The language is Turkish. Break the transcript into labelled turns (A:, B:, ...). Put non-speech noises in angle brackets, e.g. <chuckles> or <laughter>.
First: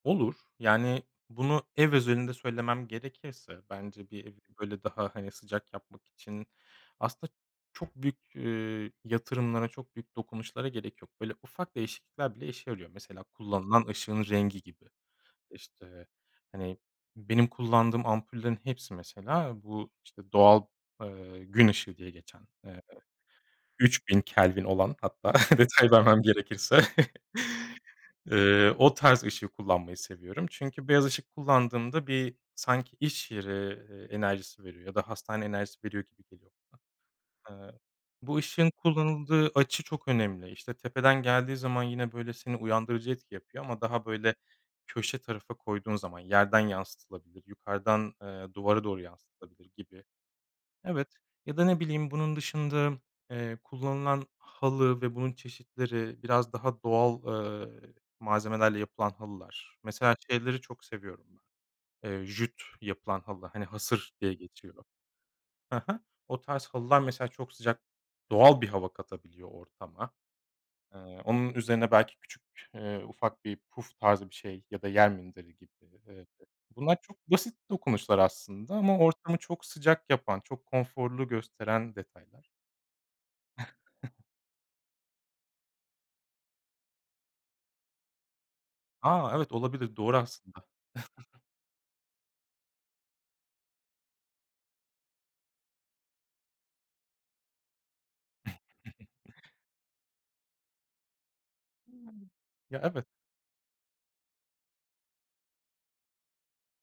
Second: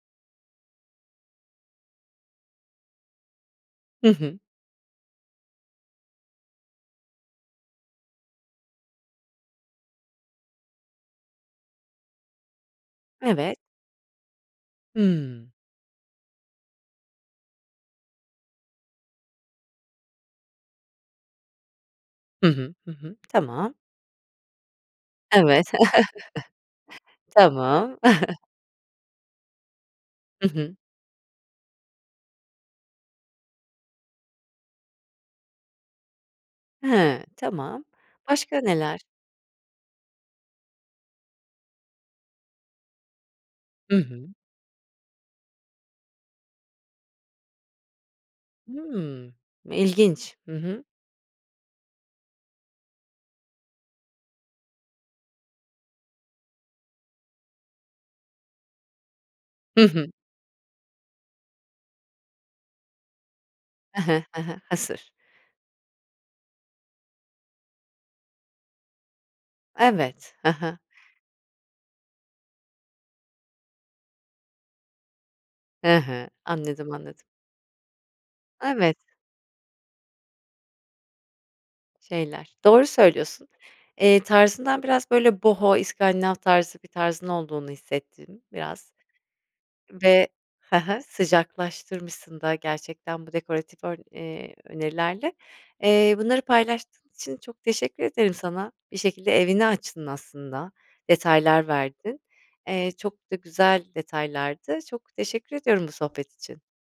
A: Olur. Yani bunu ev özelinde söylemem gerekirse
B: Hı
A: bence bir evi,
B: hı.
A: bir, böyle, daha, hani, sıcak yapmak için aslında çok büyük, eee, yatırımlara çok büyük dokunuşlara gerek yok. Böyle ufak değişiklikler bile işe yarıyor. Mesela
B: Evet.
A: kullanılan ışığın rengi gibi.
B: Hıı.
A: İşte, hani, benim kullandığım ampullerin hepsi mesela bu, işte, doğal, eee, gün ışığı diye geçen,
B: Hı hı.
A: eee,
B: Hı hı. Tamam.
A: 3000 kelvin olan hatta
B: Evet.
A: detay vermem gerekirse.
B: <chuckles>
A: <chuckles>
B: Tamam. <chuckles>
A: Eee, o tarz ışığı kullanmayı seviyorum.
B: Hı hı.
A: Çünkü beyaz ışık kullandığımda bir sanki iş yeri, ııı, enerjisi veriyor ya da hastane enerjisi veriyor gibi geliyor
B: He,
A: bana. Eee,
B: tamam.
A: bu
B: Başka
A: ışığın
B: neler?
A: kullanıldığı açı çok önemli, işte, tepeden geldiği zaman yine, böyle, seni uyandırıcı etki yapıyor ama
B: Hı
A: daha
B: hı.
A: böyle köşe tarafa koyduğun zaman yerden yansıtılabilir, yukarıdan, eee, duvara doğru
B: Hıı.
A: yansıtılabilir gibi.
B: İlginç. Hı hı.
A: Evet. Ya da ne bileyim bunun dışında, eee, kullanılan halı ve bunun çeşitleri biraz daha doğal, eee, malzemelerle yapılan halılar
B: Hı hı.
A: mesela şeyleri çok seviyorum ben. Eee, jüt yapılan halı hani
B: He
A: "hasır"
B: he.
A: diye
B: He he.
A: geçiyor.
B: Hasır.
A: Hı hı. O tarz halılar mesela çok sıcak doğal bir hava katabiliyor ortama.
B: Evet. Hı hı.
A: Eee, onun üzerine belki küçük, eee, ufak bir puf tarzı bir şey ya da yer minderi gibi.
B: Hı
A: İii,
B: hı. Anladım,
A: bunlar çok
B: anladım.
A: basit dokunuşlar aslında
B: Evet.
A: ama ortamı çok sıcak yapan çok konforlu gösteren detaylar.
B: Şeyler Doğru söylüyorsun. Eee,
A: <chuckles>
B: tarzından biraz, böyle, Boho iskandinav tarzı bir tarzın olduğunu hissettin biraz
A: A, evet olabilir, doğru
B: ve
A: aslında.
B: he he,
A: <chuckles>
B: sıcaklaştırmışsın da gerçekten bu dekoratif ör eee, önerilerle. Eee, bunları paylaştığın için çok teşekkür ederim sana. Bir
A: <chuckles>
B: şekilde evini açtın aslında, detaylar verdin.
A: Ya,
B: Eee,
A: evet.
B: çok da güzel detaylardı. Çok teşekkür ediyorum bu sohbet için.